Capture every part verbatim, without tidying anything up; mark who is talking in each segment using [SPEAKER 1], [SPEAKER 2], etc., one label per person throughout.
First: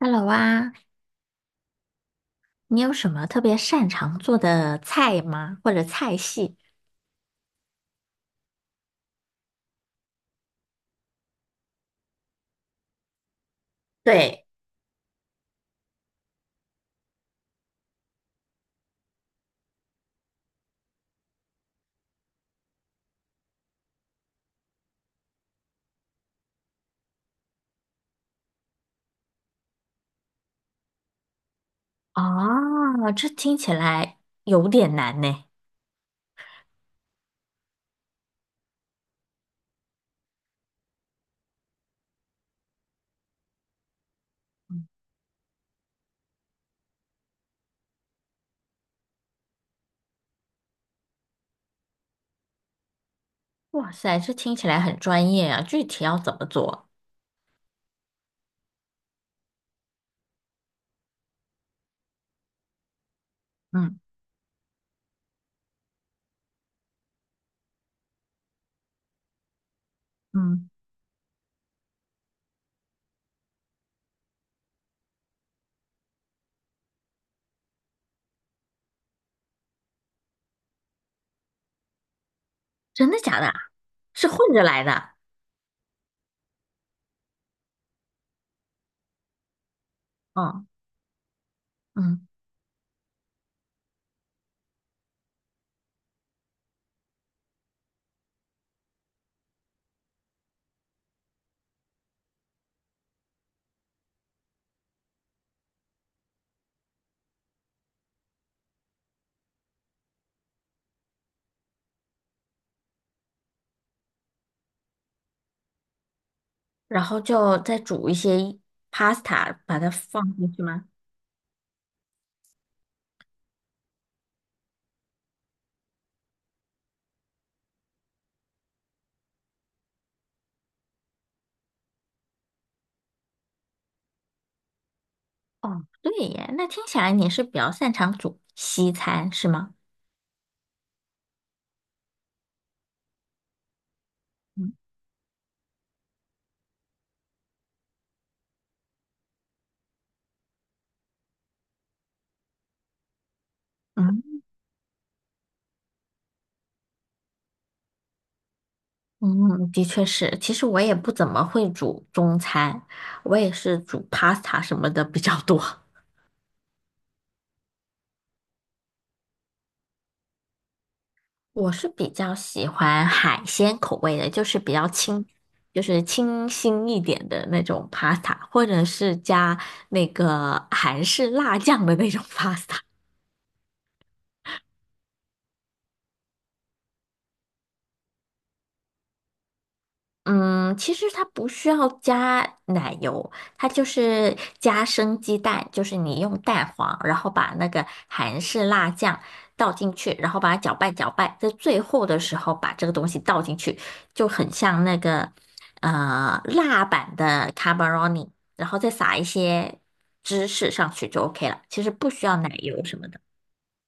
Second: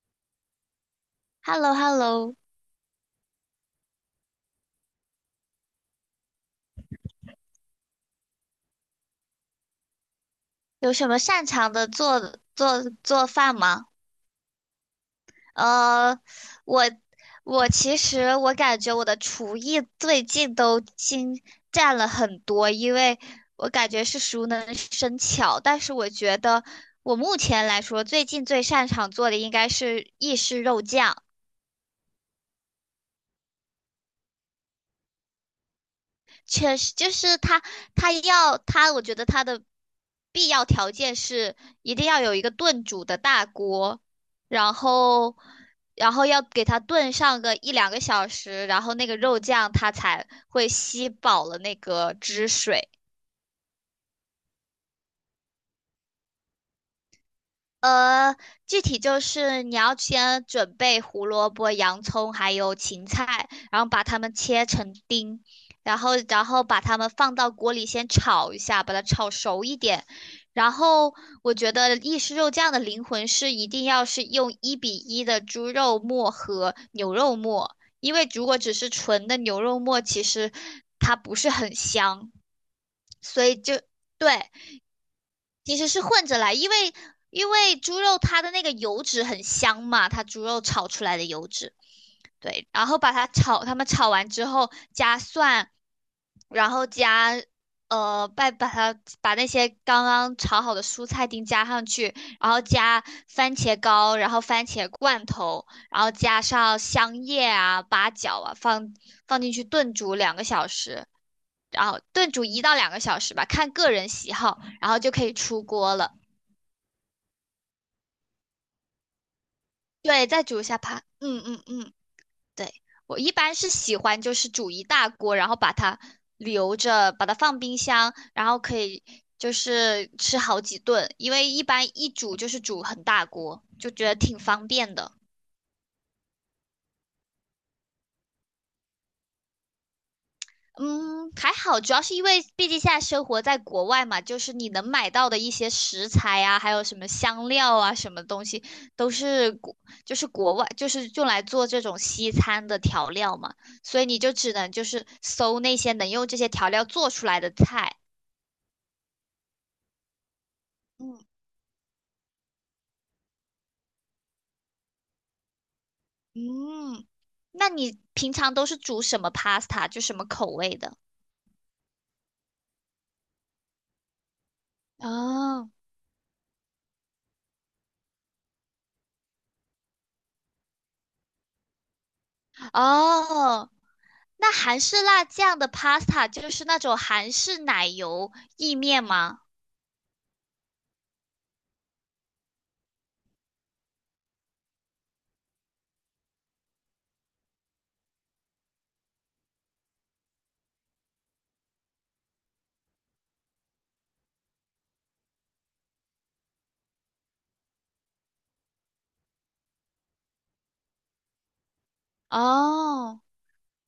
[SPEAKER 1] Hello 啊，
[SPEAKER 2] h e l l o h e l l o。
[SPEAKER 1] 你有什么特别擅长做的菜吗？或者菜系？
[SPEAKER 2] 有什么擅长的做做做饭吗？
[SPEAKER 1] 对。
[SPEAKER 2] 呃，我我其实我感觉我的厨艺最近都精湛了很多，因为我感觉是熟能生巧。但是我觉得我目前来说，最近最擅长做的应该是意式肉酱。
[SPEAKER 1] 哦，这听起来有点难呢。
[SPEAKER 2] 确实就是他，他要他，我觉得他的必要条件是一定要有一个炖煮的大锅，然后，然后要给它炖上个一两个小时，然后那个肉酱它才会吸饱了那个汁水。
[SPEAKER 1] 哇塞，这听起来很专业啊，具体要怎么做？
[SPEAKER 2] 呃，具体就是你要先准备胡萝卜、洋葱还有芹菜，然后
[SPEAKER 1] 嗯
[SPEAKER 2] 把它们切成丁，然后然后把它们放到锅里先炒一下，把它炒熟一点。
[SPEAKER 1] 嗯
[SPEAKER 2] 然后我觉得意式肉酱的灵魂是一定要是用一比一的猪肉末和牛肉末，因为如果只是纯的牛肉末，其实它不是很香，
[SPEAKER 1] 真的假
[SPEAKER 2] 所
[SPEAKER 1] 的啊？
[SPEAKER 2] 以就
[SPEAKER 1] 是混
[SPEAKER 2] 对。
[SPEAKER 1] 着来的？
[SPEAKER 2] 其实是混着来，因为因为猪肉它的那个油脂很香嘛，它猪肉
[SPEAKER 1] 嗯。
[SPEAKER 2] 炒出来的油脂，
[SPEAKER 1] 嗯，
[SPEAKER 2] 对，然后把它炒，他们炒完之后加蒜，然后加呃，把把它把那些刚刚炒好的蔬菜丁加上去，然后加番茄膏，然后番茄罐头，然后加上香叶啊、八角啊，放放进去炖煮两个小时。然后炖煮一到两个小时吧，看个人喜好，然后就可以出锅了。
[SPEAKER 1] 然后就再煮一些 pasta,把它
[SPEAKER 2] 对，
[SPEAKER 1] 放
[SPEAKER 2] 再
[SPEAKER 1] 进
[SPEAKER 2] 煮
[SPEAKER 1] 去
[SPEAKER 2] 一下
[SPEAKER 1] 吗？
[SPEAKER 2] 它。嗯嗯嗯，对，我一般是喜欢就是煮一大锅，然后把它留着，把它放冰箱，然后可以就是吃好几顿，因为一般一煮就是煮很大锅，就觉得挺方便的。
[SPEAKER 1] 哦，对耶，那听起来你是比较擅长煮西餐，是吗？
[SPEAKER 2] 嗯，还好，主要是因为毕竟现在生活在国外嘛，就是你
[SPEAKER 1] 嗯
[SPEAKER 2] 能买到的一些食材啊，还有什么香料啊，什么东西都是国，就是国外，就是用来做这种西餐的调料嘛，所以你就
[SPEAKER 1] 嗯
[SPEAKER 2] 只能就是搜那些能用这些调料做出来的菜。
[SPEAKER 1] 嗯，的确是。其实我也不
[SPEAKER 2] 嗯
[SPEAKER 1] 怎么会煮中餐，我也是煮 pasta 什么的比较多。
[SPEAKER 2] 嗯，那你平常都是煮什么 pasta,就什么口味的？
[SPEAKER 1] 我是比较喜欢海鲜口味的，就是比较清，
[SPEAKER 2] 哦
[SPEAKER 1] 就是清新一点的那种 pasta,或者是加那个韩式辣酱的那种 pasta。
[SPEAKER 2] 哦，那韩式辣酱的 pasta 就是那种韩式奶油意面吗？
[SPEAKER 1] 嗯，其实它不需要加奶油，它就是加生鸡蛋，就是你用蛋黄，然后把那个韩式辣酱倒进去，然后把它搅拌搅拌，在最后的时候把这个东西倒进去，就很像那个呃辣版的 carbonara,然后再撒一些芝士上去就 OK 了。其实不需要奶油什么的。
[SPEAKER 2] 哦，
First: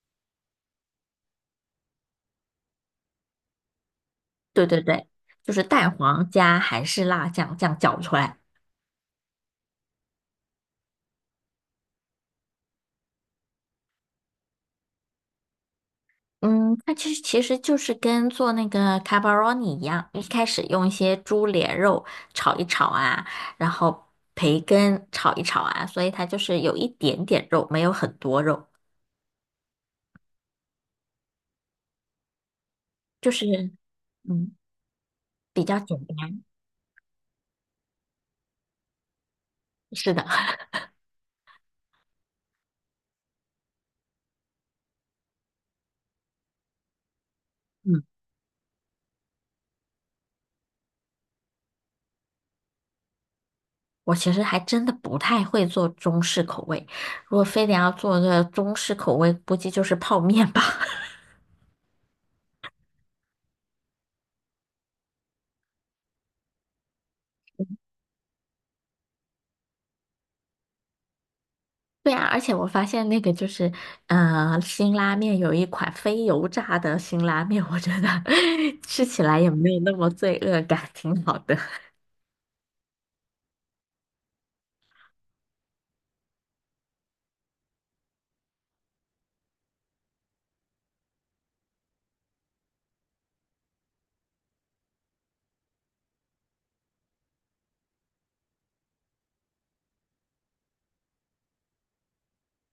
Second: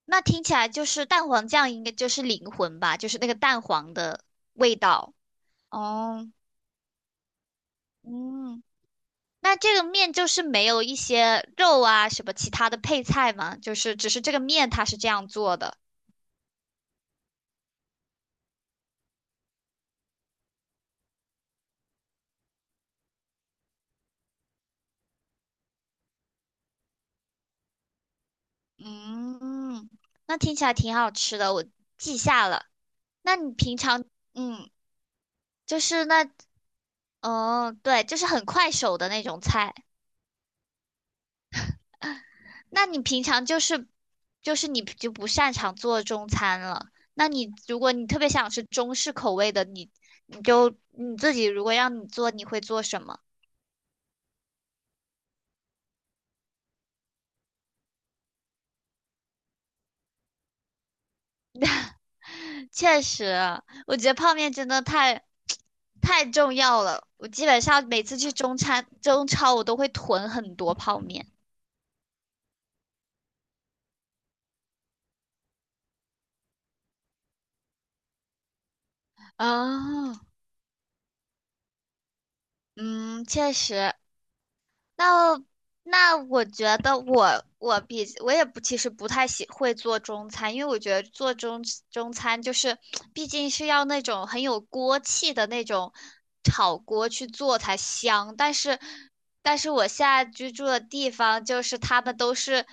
[SPEAKER 2] 那听起来就是蛋黄酱应该就是灵魂吧，就是那个蛋黄的
[SPEAKER 1] 对
[SPEAKER 2] 味
[SPEAKER 1] 对对，
[SPEAKER 2] 道。
[SPEAKER 1] 就是蛋黄
[SPEAKER 2] 哦，
[SPEAKER 1] 加韩式辣酱这样搅出来。
[SPEAKER 2] 嗯，那这个面就是没有一些肉啊什么其他的配菜吗？就是只是这个面它是这样做的。
[SPEAKER 1] 嗯，它其实其实就是跟做那个 c a r b o n a 一样，一开始用一些猪脸肉炒一炒啊，然后培根炒一炒啊，所以它就是有一点点肉，没有很多肉，
[SPEAKER 2] 嗯，那听起来挺好吃的，我记下了。
[SPEAKER 1] 就
[SPEAKER 2] 那
[SPEAKER 1] 是
[SPEAKER 2] 你平常
[SPEAKER 1] 嗯
[SPEAKER 2] 嗯，
[SPEAKER 1] 比
[SPEAKER 2] 就
[SPEAKER 1] 较简
[SPEAKER 2] 是那
[SPEAKER 1] 单。
[SPEAKER 2] 哦，对，就是很快手的那种菜。
[SPEAKER 1] 是的。
[SPEAKER 2] 那你平常就是就是你就不擅长做中餐了。那你如果
[SPEAKER 1] 嗯，
[SPEAKER 2] 你特别想吃中式口味的，你你就你自己如果让你做，你会做什么？
[SPEAKER 1] 我其实还真的不太会做中式口味，如果非得要做个中式口味，估计就是泡面吧。
[SPEAKER 2] 确实，我觉得泡面真的太 太重要了。我基本上每次去中餐中超，我都会囤很多泡面。
[SPEAKER 1] 对啊，而且我发现那个就是，呃，辛拉面有一款非油炸的辛拉面，我觉得 吃起来也
[SPEAKER 2] 啊，
[SPEAKER 1] 没有那么罪恶感，挺好的。
[SPEAKER 2] 嗯，确实，那那我觉得我我比我也不其实不太喜会做中餐，因为我觉得做中中餐就是毕竟是要那种很有锅气的那种炒锅去做才香。但是但是我现在居住的地方就是他们都是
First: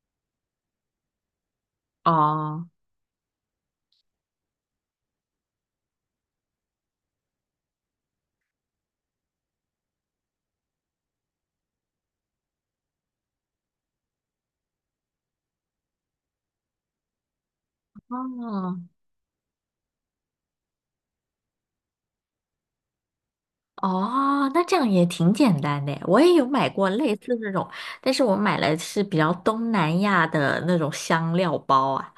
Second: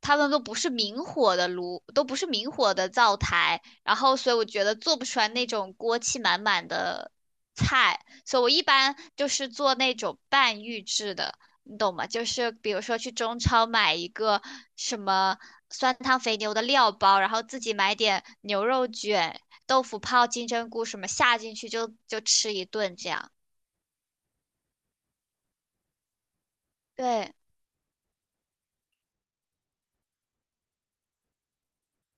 [SPEAKER 2] 他们都不是明火的炉，都不是明
[SPEAKER 1] 哦。
[SPEAKER 2] 火的灶台，然后所以我觉得做不出来那种锅气满满的菜，所以我一般就是做那种半预制的。你懂吗？就是比如说去中超买一个什么酸汤肥牛的料包，然后自己买点牛
[SPEAKER 1] 哦。
[SPEAKER 2] 肉卷、豆腐泡、金针菇什么下进去就就吃一顿这样。
[SPEAKER 1] 哦，那这样也挺简单的耶，我也有买过类
[SPEAKER 2] 对，
[SPEAKER 1] 似这种，但是我买来是比较东南亚的那种香料包啊，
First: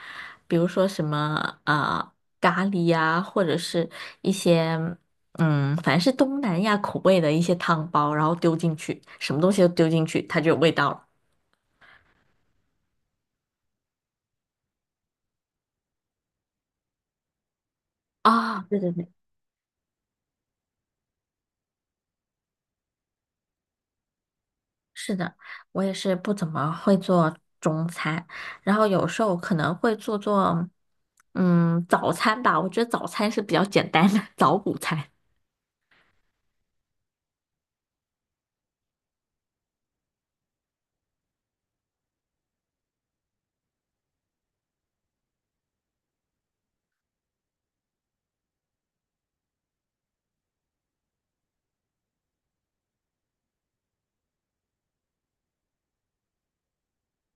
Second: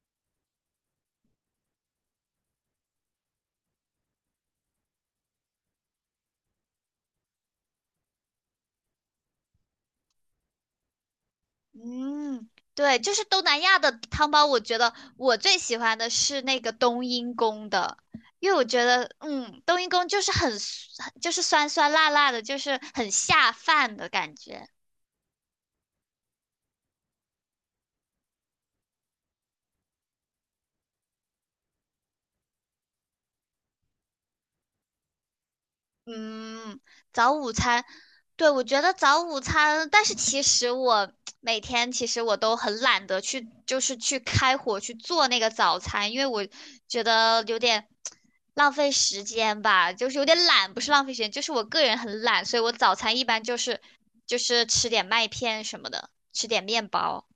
[SPEAKER 1] 比如说什么呃咖喱啊，或者是一些嗯，反正是东南亚口味的一些汤包，然后丢进去，什么东西都丢进去，它就有味道了。
[SPEAKER 2] 嗯，对，就是东南亚的汤包，我觉得我最喜欢的是那个冬阴功的，因为
[SPEAKER 1] 啊、
[SPEAKER 2] 我
[SPEAKER 1] 对
[SPEAKER 2] 觉
[SPEAKER 1] 对对。
[SPEAKER 2] 得，嗯，冬阴功就是很就是酸酸辣辣的，就是很下饭的感觉。
[SPEAKER 1] 是的，我也是不怎么会做中餐，然后有时候可能会做做，嗯，早餐吧。我觉得早餐是比较简单的，早午餐。
[SPEAKER 2] 嗯，早午餐，对，我觉得早午餐，但是其实我每天其实我都很懒得去，就是去开火去做那个早餐，因为我觉得有点浪费时间吧，就是有点懒，不是浪费时间，就是我个人很懒，所以我早餐一般就是就是吃点麦片什么的，吃点面包。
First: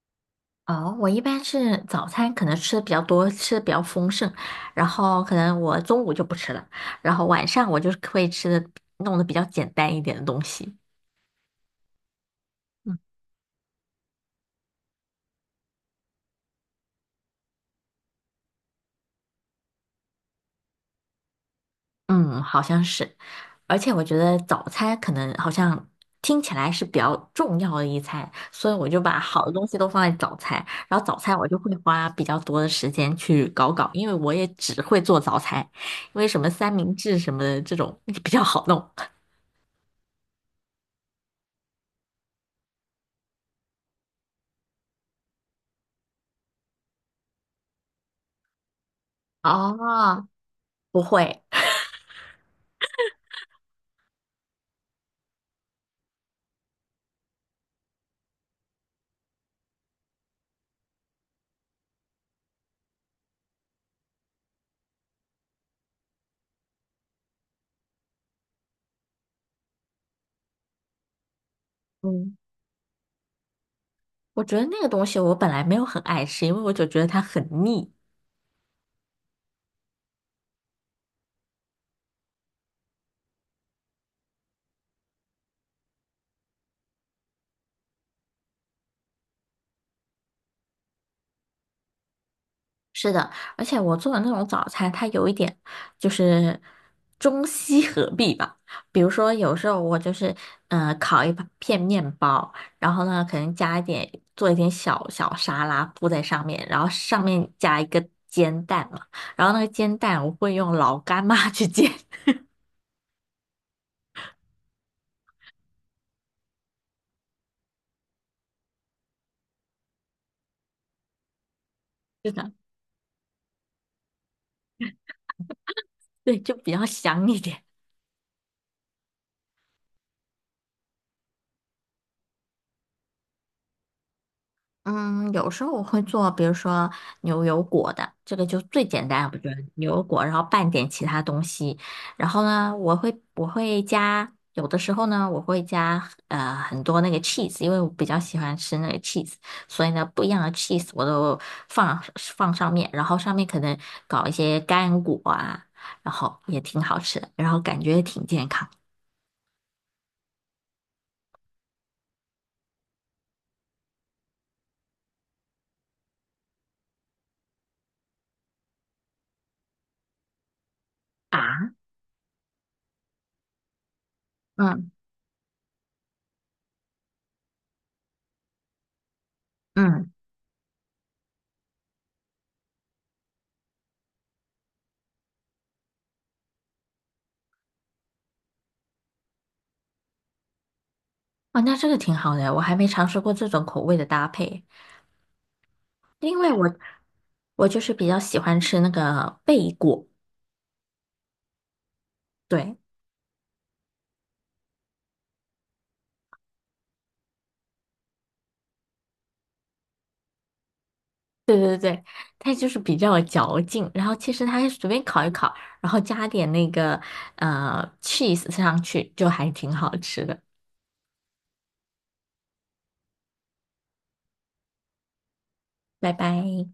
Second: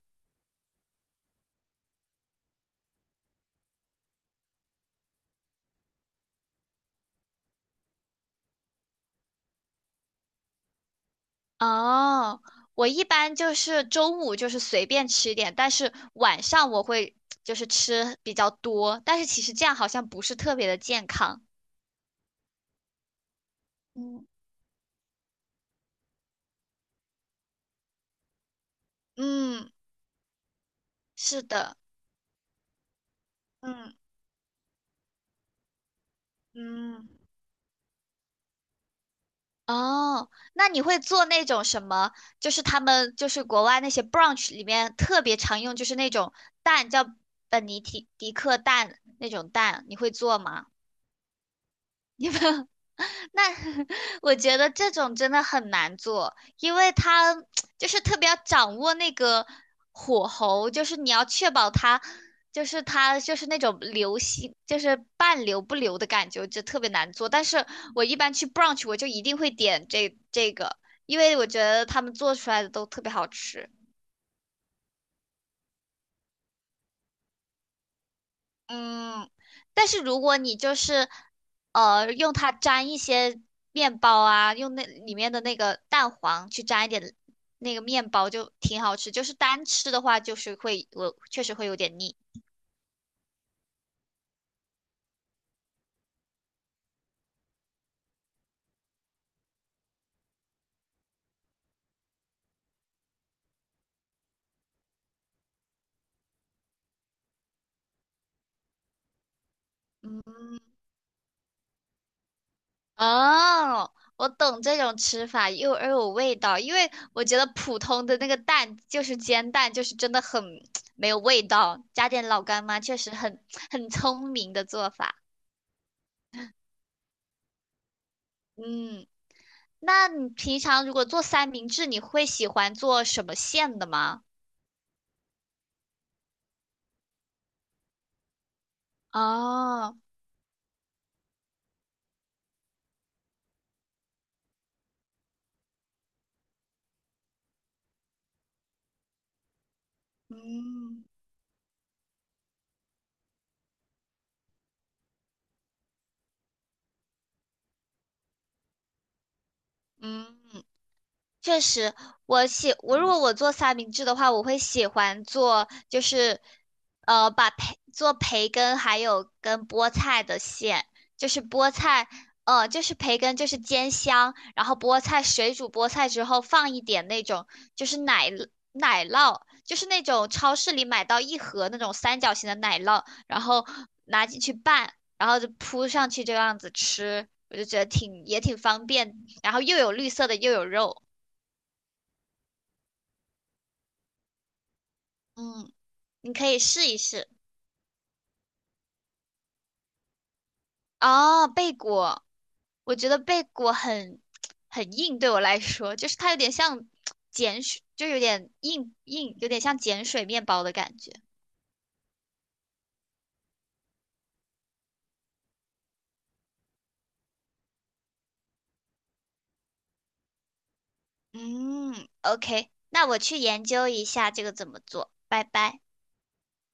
[SPEAKER 1] 哦，我一般是早餐可能吃的比较多，吃的比较丰盛，然后可能我中午就不吃了，然后晚上我就是会吃的弄得比较简单一点的东西。
[SPEAKER 2] 哦，我
[SPEAKER 1] 嗯。
[SPEAKER 2] 一般就是中午就是随便吃一点，但是晚上我会就是吃比较多，但是其实这样好像不是特别的健康。
[SPEAKER 1] 嗯，好像是。而且我觉
[SPEAKER 2] 嗯
[SPEAKER 1] 得早餐可能好像听起来是比较重要的一餐，所以我就把好的东
[SPEAKER 2] 嗯，
[SPEAKER 1] 西都放在早餐，然后早餐
[SPEAKER 2] 是
[SPEAKER 1] 我就会
[SPEAKER 2] 的。
[SPEAKER 1] 花比较多的时间去搞搞，
[SPEAKER 2] 嗯
[SPEAKER 1] 因为我也只会做早餐，因为什么三明
[SPEAKER 2] 嗯，
[SPEAKER 1] 治什么的这种比较好弄。
[SPEAKER 2] 哦，那你会做那种什么？就是他们就是国外那些 brunch 里面特别常用，就是那种蛋叫本尼提迪克蛋那种蛋，你会
[SPEAKER 1] 哦，
[SPEAKER 2] 做吗？
[SPEAKER 1] 不会。
[SPEAKER 2] 那 我觉得这种真的很难做，因为它就是特别要掌握那个火候，就是你要确保它，就是它就是那种流心，就是半流不流的感觉，就特别难做。但是我一般去 brunch,我就一定会点这这个，因为我觉得他们做
[SPEAKER 1] 嗯，
[SPEAKER 2] 出来的都特别好吃。
[SPEAKER 1] 我觉得那个东西我本来没有很爱吃，因为我就觉得它很腻。
[SPEAKER 2] 嗯，但是如果你就是呃用它沾一些面包啊，用那里面的那个蛋黄去沾一点那个面包，就挺好吃。就是单吃的话，就是会我确实会有点腻。
[SPEAKER 1] 是的，而且我做的那种早餐，它有一点就是中西合璧吧。比如说，有时候我就是嗯烤一片面包，然后呢，可能加一点做一点小小沙拉铺在上面，然后上面加一个煎蛋嘛。然后那个煎蛋我会
[SPEAKER 2] 嗯，
[SPEAKER 1] 用老干妈去煎。
[SPEAKER 2] 哦，我懂这种吃法，又又有味道，因为我觉得普通的那个蛋就是煎蛋，就是真的很 没有味道，加点
[SPEAKER 1] 是
[SPEAKER 2] 老
[SPEAKER 1] 的。
[SPEAKER 2] 干妈确实很很聪明的做法。
[SPEAKER 1] 对，就比较香一点。
[SPEAKER 2] 嗯。那你平常如果做三明治，你会喜欢做什么馅的吗？
[SPEAKER 1] 嗯，有时候我会做，比如说牛油果的，这个就最简单，我觉得牛
[SPEAKER 2] 哦，
[SPEAKER 1] 油果，然后拌点其他东西，然后呢，我会我会加，有的时候呢，我会加呃很多那个 cheese,因为我比较喜欢吃那个 cheese,所以呢，不一样的 cheese
[SPEAKER 2] 嗯
[SPEAKER 1] 我都放放上面，然后上面可能搞一些干果啊，然后也挺好吃的，然后感觉也挺健康
[SPEAKER 2] 嗯。确实，我喜我如果我做三明治的话，我会喜欢做就是，呃，把培做培根还有跟菠菜的馅，就是菠
[SPEAKER 1] 啊。
[SPEAKER 2] 菜，呃，就是培根就是煎香，然后
[SPEAKER 1] 嗯
[SPEAKER 2] 菠菜水煮菠菜之后放一点那种就是奶奶酪，就是那
[SPEAKER 1] 嗯，
[SPEAKER 2] 种超市里买到一盒那种三角形的奶酪，然后拿进去拌，然后就铺上去这样子吃，我就觉得挺也挺方便，然后又有绿色的又有肉。
[SPEAKER 1] 哦，那这个挺好的，我还没尝试过这种口味的搭配。
[SPEAKER 2] 嗯，你
[SPEAKER 1] 因
[SPEAKER 2] 可
[SPEAKER 1] 为
[SPEAKER 2] 以
[SPEAKER 1] 我
[SPEAKER 2] 试一试。
[SPEAKER 1] 我就是比较喜欢吃那个贝果，
[SPEAKER 2] 哦，贝果，
[SPEAKER 1] 对
[SPEAKER 2] 我觉得贝果很很硬，对我来说，就是它有点像碱水，就有点硬硬，有点像碱水面包的感觉。
[SPEAKER 1] 对对对，它就是比较有嚼劲。然后其实它随便烤一烤，然后加点那个呃 cheese 上去，就还挺好吃的。
[SPEAKER 2] 嗯，OK,那我去研究一下这个怎么做，拜拜。
[SPEAKER 1] 拜拜。